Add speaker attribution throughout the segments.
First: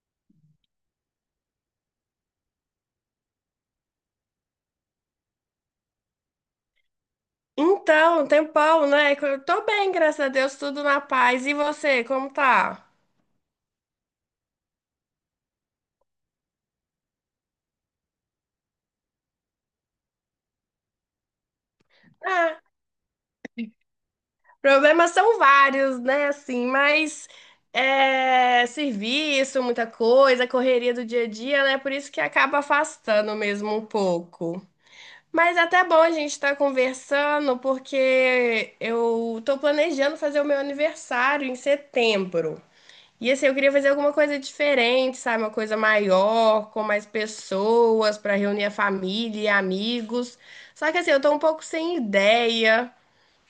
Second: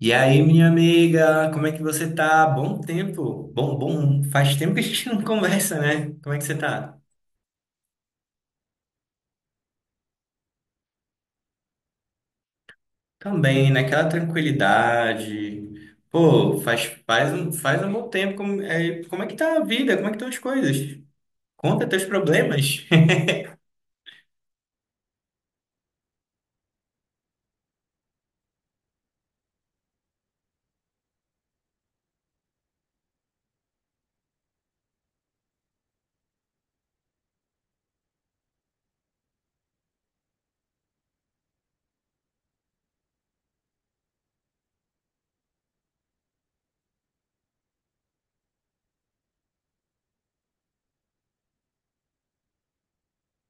Speaker 1: E aí, minha amiga, como é que você tá? Bom tempo. Bom, bom. Faz tempo que a gente não conversa, né? Como é que você tá?
Speaker 2: Então, tem Paulo, né? Eu tô bem, graças a Deus, tudo na paz. E você, como tá?
Speaker 1: Também, naquela tranquilidade. Pô, faz um bom tempo. Como é que tá a vida? Como é que estão as coisas? Conta teus
Speaker 2: Ah,
Speaker 1: problemas.
Speaker 2: problemas são vários, né? Assim, mas serviço, muita coisa, correria do dia a dia, né? Por isso que acaba afastando mesmo um pouco. Mas é até bom a gente estar conversando, porque eu tô planejando fazer o meu aniversário em setembro. E assim, eu queria fazer alguma coisa diferente, sabe? Uma coisa maior, com mais pessoas, para reunir a família e amigos. Só que assim, eu tô um pouco sem ideia.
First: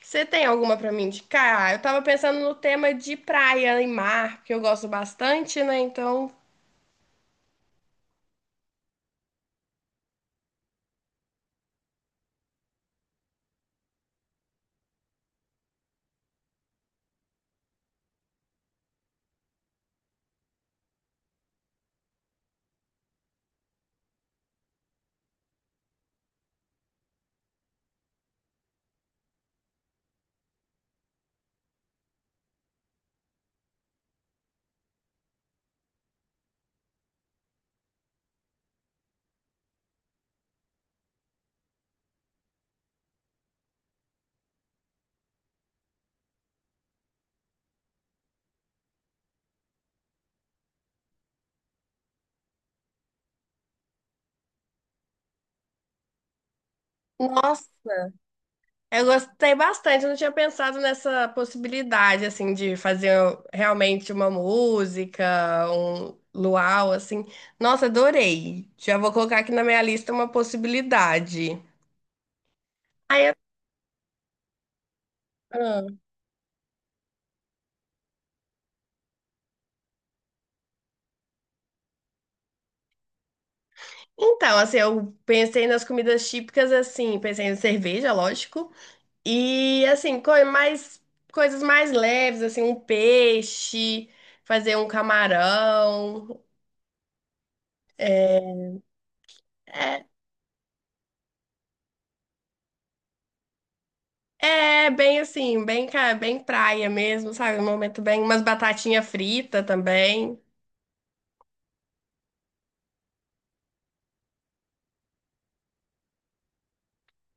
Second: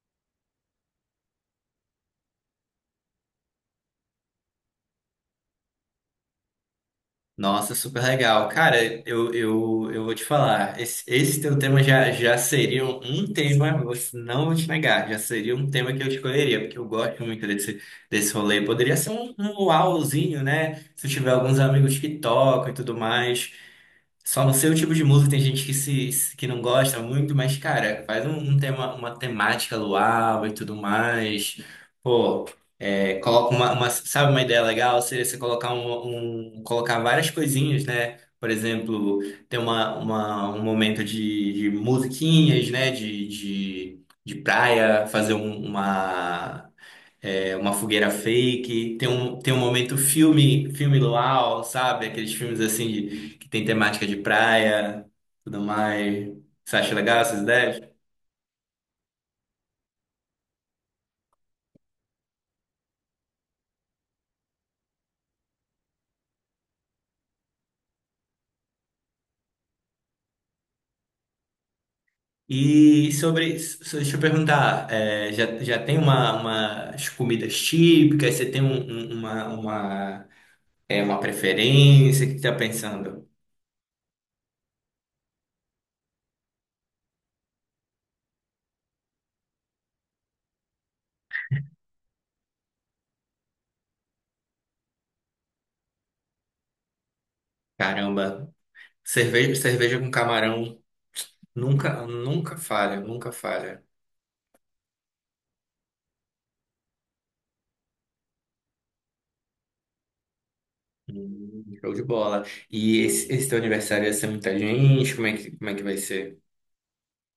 Speaker 2: Você tem alguma para me indicar? Eu tava pensando no tema de praia e mar, que eu gosto bastante, né? Então,
Speaker 1: Nossa, super legal. Cara, eu vou te falar, esse teu tema já seria um tema, não vou te negar, já seria um tema que eu escolheria, porque eu gosto muito desse rolê. Poderia ser um uauzinho, né? Se eu tiver alguns amigos que tocam e tudo mais. Só no seu tipo de música tem gente que não gosta muito, mas, cara, faz um tema, uma temática luau e tudo mais. Pô, sabe uma ideia legal? Seria você colocar várias coisinhas, né? Por exemplo, ter um momento de musiquinhas, né? De praia, fazer uma. É uma fogueira fake, tem um momento filme, filme luau, sabe? Aqueles filmes assim que tem temática de praia, tudo mais. Você acha legal essas
Speaker 2: nossa,
Speaker 1: ideias?
Speaker 2: eu gostei bastante, eu não tinha pensado nessa possibilidade, assim, de fazer realmente uma música, um luau, assim. Nossa, adorei. Já vou colocar aqui na minha lista uma possibilidade.
Speaker 1: E
Speaker 2: Aí eu-
Speaker 1: deixa eu perguntar, já
Speaker 2: Ah.
Speaker 1: tem umas comidas típicas? Você tem um- uma, uma, uma preferência? O que você tá pensando?
Speaker 2: Então, assim, eu pensei nas comidas típicas, assim, pensei em cerveja, lógico, e, assim, coisas mais leves, assim, um peixe, fazer um camarão.
Speaker 1: Caramba, cerveja
Speaker 2: É,
Speaker 1: com camarão nunca falha, nunca falha.
Speaker 2: é bem assim, bem, bem praia mesmo, sabe? Um momento bem, umas batatinha frita também.
Speaker 1: Show de bola. E esse teu aniversário ia ser muita gente? Como é que vai ser?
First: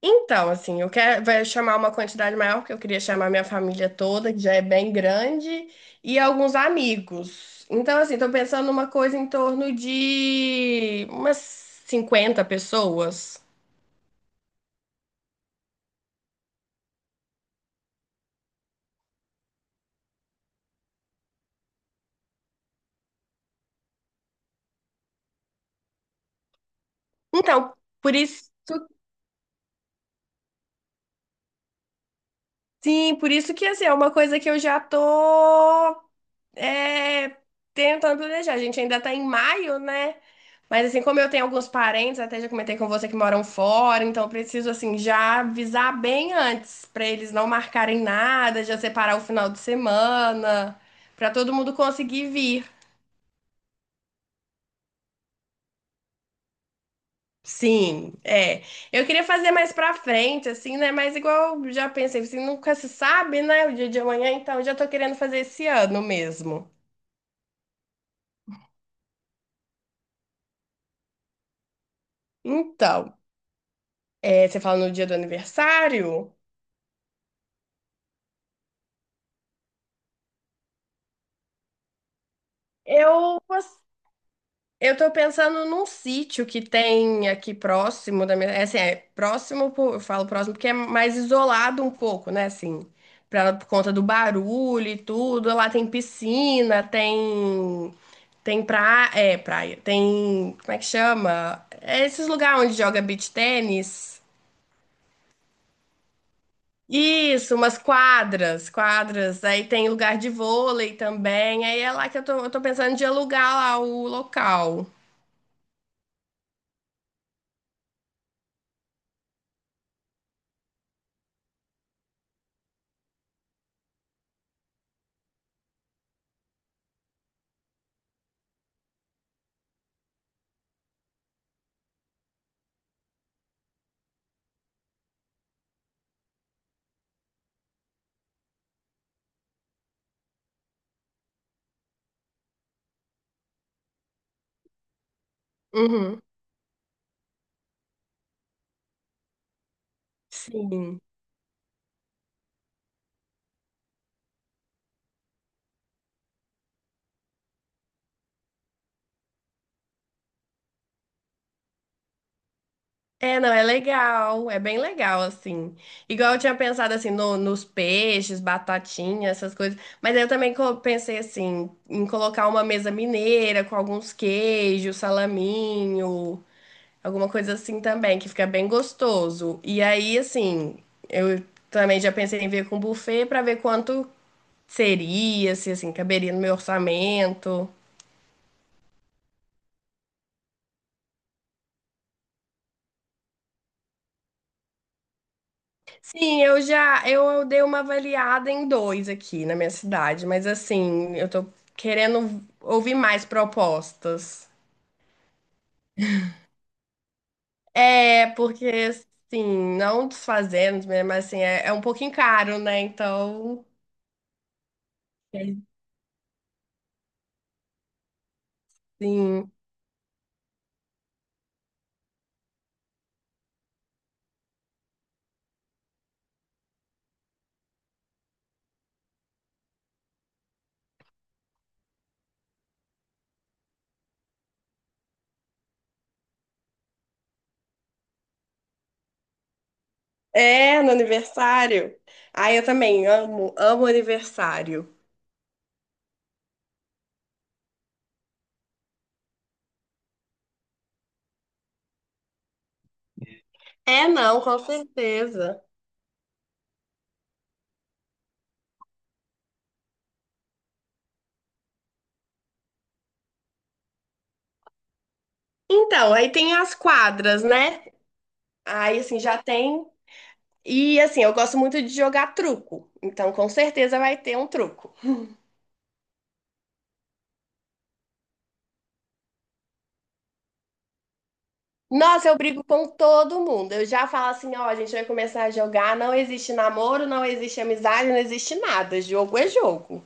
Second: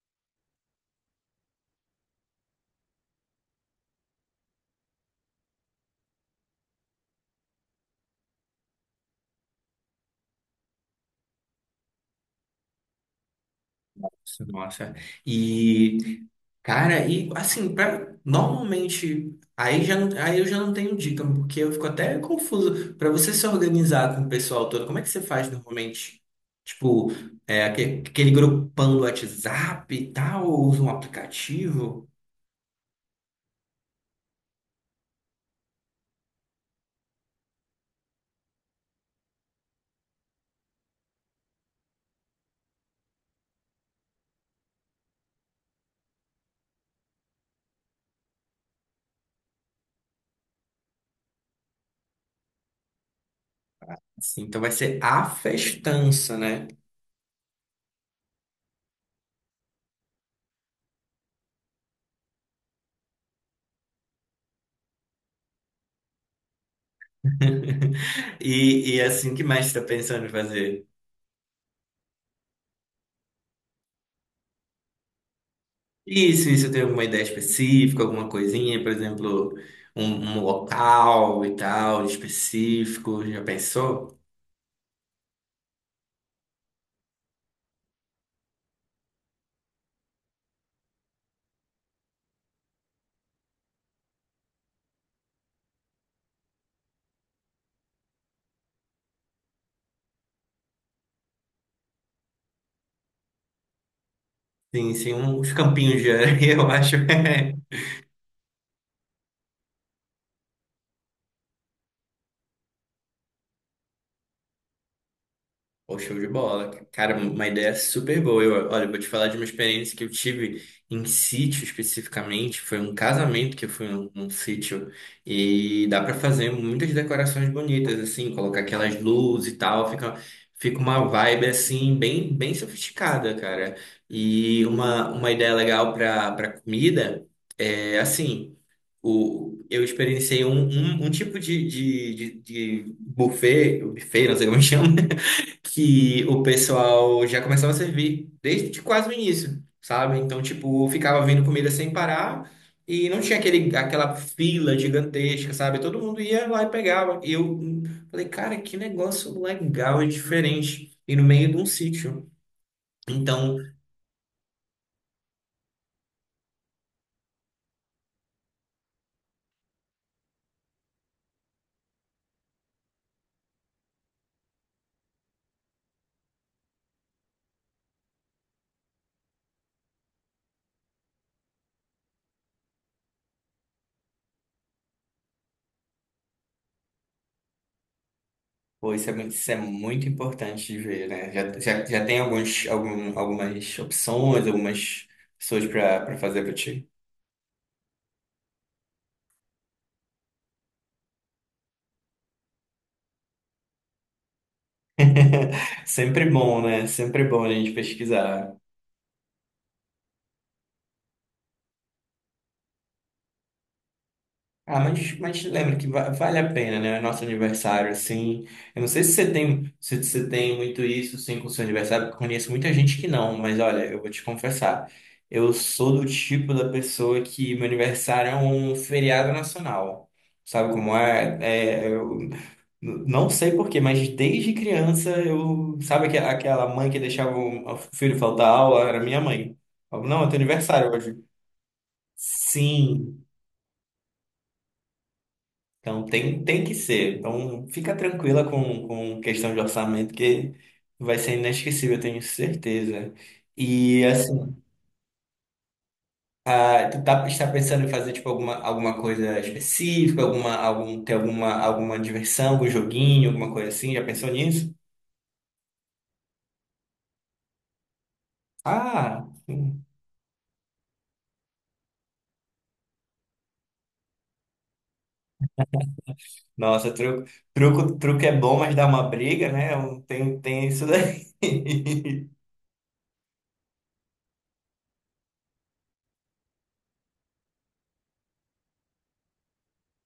Speaker 2: Então, assim, eu quero vai chamar uma quantidade maior, porque eu queria chamar minha família toda, que já é bem grande, e alguns amigos. Então, assim, tô pensando numa coisa em torno de umas 50 pessoas.
Speaker 1: Nossa. E, cara, e assim, normalmente, aí eu já não tenho dica, porque eu fico até confuso. Pra você se organizar com o pessoal todo, como é que você faz normalmente? Tipo,
Speaker 2: Então,
Speaker 1: aquele,
Speaker 2: por
Speaker 1: aquele
Speaker 2: isso,
Speaker 1: grupão do WhatsApp e tal, ou usa um aplicativo?
Speaker 2: sim, por isso que assim, é uma coisa que eu já tô é, tentando planejar. A gente ainda tá em maio, né? Mas assim, como eu tenho alguns parentes, até já comentei com você que moram fora, então eu preciso assim já avisar bem antes pra eles não marcarem nada, já separar o final de semana, pra todo mundo conseguir vir.
Speaker 1: Assim, então vai ser a festança, né?
Speaker 2: Sim, é. Eu queria fazer mais pra frente, assim, né? Mas igual eu já pensei, assim, nunca se sabe, né? O dia de amanhã, então eu já tô querendo fazer esse ano mesmo.
Speaker 1: E é assim, o que mais você tá pensando em fazer?
Speaker 2: Então, é, você fala no dia do aniversário?
Speaker 1: Isso tem alguma ideia específica, alguma coisinha, por exemplo, um, um local e tal, específico,
Speaker 2: Eu,
Speaker 1: já
Speaker 2: poss-
Speaker 1: pensou?
Speaker 2: eu tô pensando num sítio que tem aqui próximo da minha. É assim, é próximo, eu falo próximo porque é mais isolado um pouco, né? Assim, por conta do barulho e tudo. Lá tem piscina, tem. Tem praia. É, praia. Tem. Como é que chama? É esses lugares onde joga beach tênis.
Speaker 1: Sim, sim, uns campinhos de areia, eu acho.
Speaker 2: Isso, umas quadras, quadras. Aí tem lugar de vôlei também. Aí é lá que eu tô pensando de alugar lá o local.
Speaker 1: Pô, show de bola. Cara, uma ideia super boa. Olha, eu vou te falar de uma experiência que eu tive em sítio especificamente. Foi um casamento que eu fui num sítio. E dá pra fazer muitas decorações bonitas, assim, colocar aquelas luzes e tal. Fica uma vibe, assim, bem sofisticada, cara. E uma ideia legal pra comida é, assim, eu experienciei um tipo de buffet, não sei como chama
Speaker 2: Uhum.
Speaker 1: que o pessoal já começava a servir desde quase o início, sabe? Então, tipo,
Speaker 2: Sim.
Speaker 1: ficava vindo comida sem parar e não tinha aquele, aquela fila gigantesca, sabe? Todo mundo ia lá e pegava. E eu falei, cara, que negócio legal e diferente. E no meio de um sítio.
Speaker 2: É, não,
Speaker 1: Então,
Speaker 2: é legal, é bem legal, assim. Igual eu tinha pensado, assim, nos peixes, batatinha, essas coisas. Mas aí eu também pensei, assim, em colocar uma mesa mineira com alguns queijos, salaminho, alguma coisa assim também, que fica bem gostoso. E aí, assim, eu também já pensei em ver com buffet pra ver quanto seria, se, assim, caberia no meu orçamento.
Speaker 1: pô, isso é muito importante de ver, né? Já tem algumas opções, algumas pessoas para fazer
Speaker 2: Sim,
Speaker 1: para ti.
Speaker 2: eu dei uma avaliada em dois aqui na minha cidade, mas assim, eu tô querendo ouvir mais propostas.
Speaker 1: Sempre bom, né? Sempre bom a gente
Speaker 2: É,
Speaker 1: pesquisar.
Speaker 2: porque assim, não desfazendo, né, mas assim, é um pouquinho caro, né? Então,
Speaker 1: Ah, mas lembra que vale a pena, né? Nosso aniversário, assim. Eu não sei se você
Speaker 2: sim.
Speaker 1: tem, muito isso, sim, com o seu aniversário, porque eu conheço muita gente que não, mas olha, eu vou te confessar. Eu sou do tipo da pessoa que meu aniversário é um feriado nacional. Sabe como é? Eu não sei por quê, mas desde criança eu. Sabe aquela mãe que deixava o filho faltar aula? Era minha mãe. Falava, Não, é teu
Speaker 2: É,
Speaker 1: aniversário
Speaker 2: no
Speaker 1: hoje.
Speaker 2: aniversário. Ah, eu também
Speaker 1: Sim.
Speaker 2: amo, amo aniversário.
Speaker 1: Então tem que ser. Então fica tranquila com, questão de orçamento, que vai ser inesquecível, eu tenho certeza. E
Speaker 2: É, não,
Speaker 1: assim,
Speaker 2: com certeza.
Speaker 1: ah, está pensando em fazer tipo alguma coisa específica, ter alguma diversão, algum joguinho, alguma coisa assim? Já pensou nisso?
Speaker 2: Então, aí tem as quadras, né? Aí assim,
Speaker 1: Ah,
Speaker 2: já tem E assim, eu gosto muito de jogar truco, então com certeza vai ter um truco.
Speaker 1: nossa, truco é bom, mas dá uma briga, né? Tem isso daí.
Speaker 2: Nossa, eu brigo com todo mundo. Eu já falo assim, ó, a gente vai começar a jogar, não existe namoro, não existe amizade, não existe nada. Jogo é jogo.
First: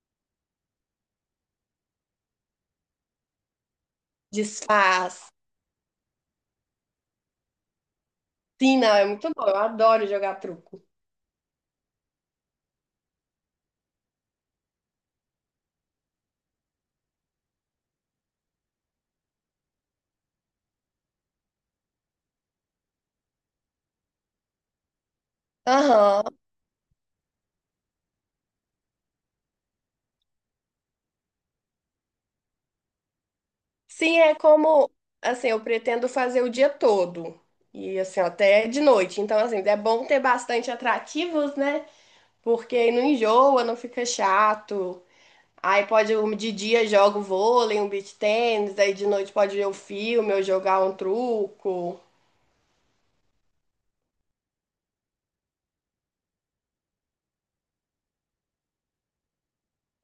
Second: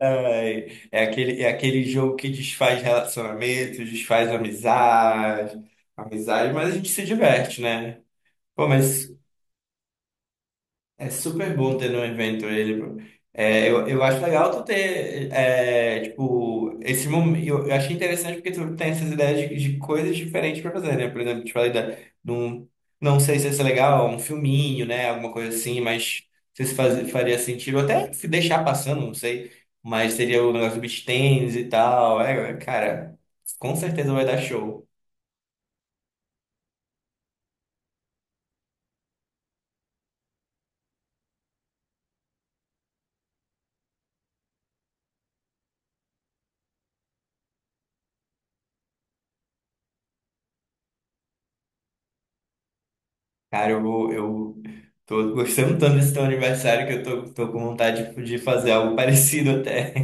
Speaker 1: Ai, É aquele jogo que desfaz relacionamentos, desfaz
Speaker 2: Desfaz.
Speaker 1: amizade, mas a gente se diverte, né? Pô,
Speaker 2: Sim, não, é
Speaker 1: mas
Speaker 2: muito bom. Eu adoro jogar truco.
Speaker 1: é super bom ter no evento ele, pô. Eu acho legal tu ter, tipo, esse momento. Eu achei interessante porque tu tem essas ideias de coisas diferentes pra fazer, né? Por exemplo, te falei de um, não sei se isso é legal, um filminho, né? Alguma coisa assim, mas
Speaker 2: Aham.
Speaker 1: não sei se faria sentido. Até se deixar passando, não sei. Mas seria o negócio do beach tennis e tal. Cara, com certeza
Speaker 2: Sim,
Speaker 1: vai
Speaker 2: é
Speaker 1: dar show.
Speaker 2: como, assim, eu pretendo fazer o dia todo. E assim, até de noite. Então, assim, é bom ter bastante atrativos, né? Porque aí não enjoa, não fica chato. De dia jogo vôlei, um beach tênis, aí de noite pode ver um filme ou jogar um truco.
Speaker 1: Cara, eu tô gostando tanto desse teu aniversário que eu tô com vontade de fazer algo parecido até.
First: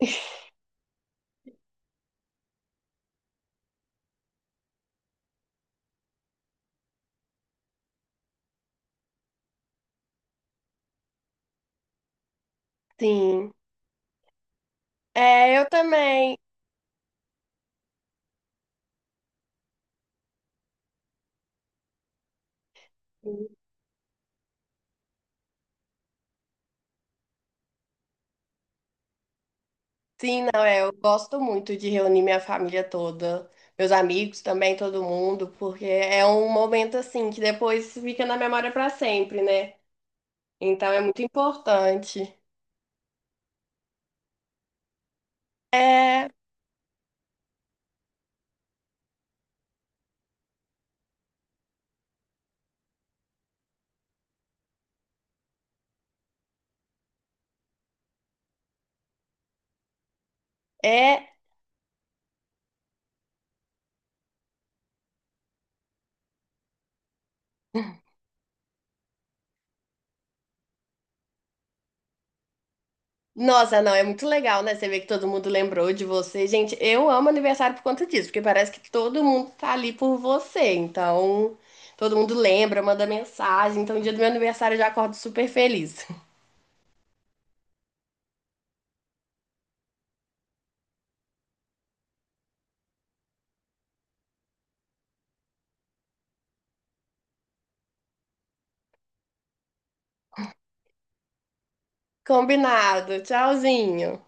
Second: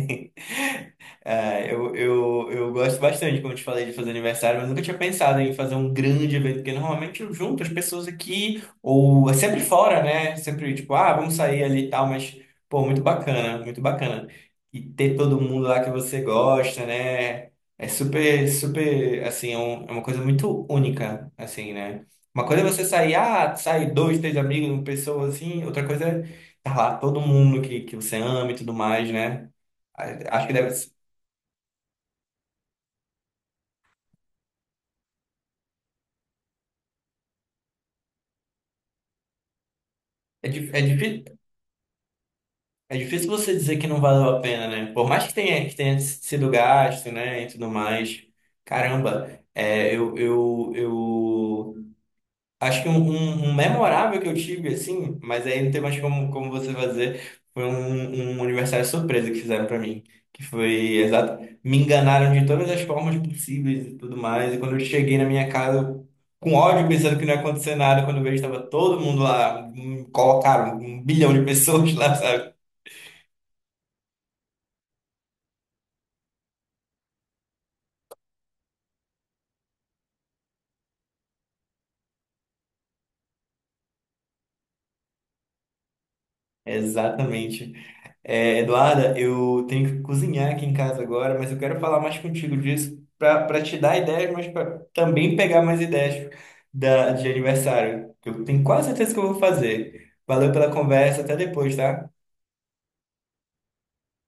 Speaker 1: Ah, eu gosto bastante, como eu te falei, de fazer aniversário, mas nunca tinha pensado em fazer um grande evento, porque normalmente eu junto as pessoas aqui, ou é sempre fora, né? Sempre tipo, ah, vamos sair ali e tal, mas, pô, muito
Speaker 2: Sim.
Speaker 1: bacana, muito bacana. E ter todo
Speaker 2: É,
Speaker 1: mundo
Speaker 2: eu
Speaker 1: lá que você
Speaker 2: também.
Speaker 1: gosta, né? É super, super, assim, é uma coisa muito única, assim, né? Uma coisa é você sair dois, três amigos, uma pessoa assim, outra coisa é tá lá todo mundo que você ama e tudo mais, né?
Speaker 2: Sim,
Speaker 1: Acho que
Speaker 2: não,
Speaker 1: deve
Speaker 2: é,
Speaker 1: ser.
Speaker 2: eu gosto muito de reunir minha família toda, meus amigos também, todo mundo, porque é um momento assim que depois fica na memória para sempre, né?
Speaker 1: É, di- é,
Speaker 2: Então é muito
Speaker 1: difí-
Speaker 2: importante.
Speaker 1: é difícil você dizer que não valeu a pena, né? Por mais que tenha
Speaker 2: É,
Speaker 1: sido gasto, né, e tudo mais. Caramba, eu acho que um memorável que eu tive, assim, mas aí não tem mais como você fazer, foi um aniversário surpresa que fizeram pra mim. Que foi
Speaker 2: é.
Speaker 1: exato. Me enganaram de todas as formas possíveis e tudo mais. E quando eu cheguei na minha casa, com ódio, pensando que não ia acontecer nada, quando eu vejo estava todo mundo lá, colocaram um bilhão de pessoas lá, sabe?
Speaker 2: Nossa, não, é muito legal, né? Você vê que todo mundo lembrou de você. Gente, eu amo aniversário por conta disso, porque parece que todo mundo tá ali por você. Então, todo mundo lembra, manda mensagem. Então, no dia do meu aniversário eu já acordo super feliz.
Speaker 1: Exatamente. Eduarda, eu tenho que cozinhar aqui em casa agora, mas eu quero falar mais contigo disso para te dar ideias, mas para também pegar mais ideias de aniversário, que eu tenho quase certeza que eu vou fazer. Valeu pela conversa, até depois, tá?
Speaker 2: Combinado. Tchauzinho.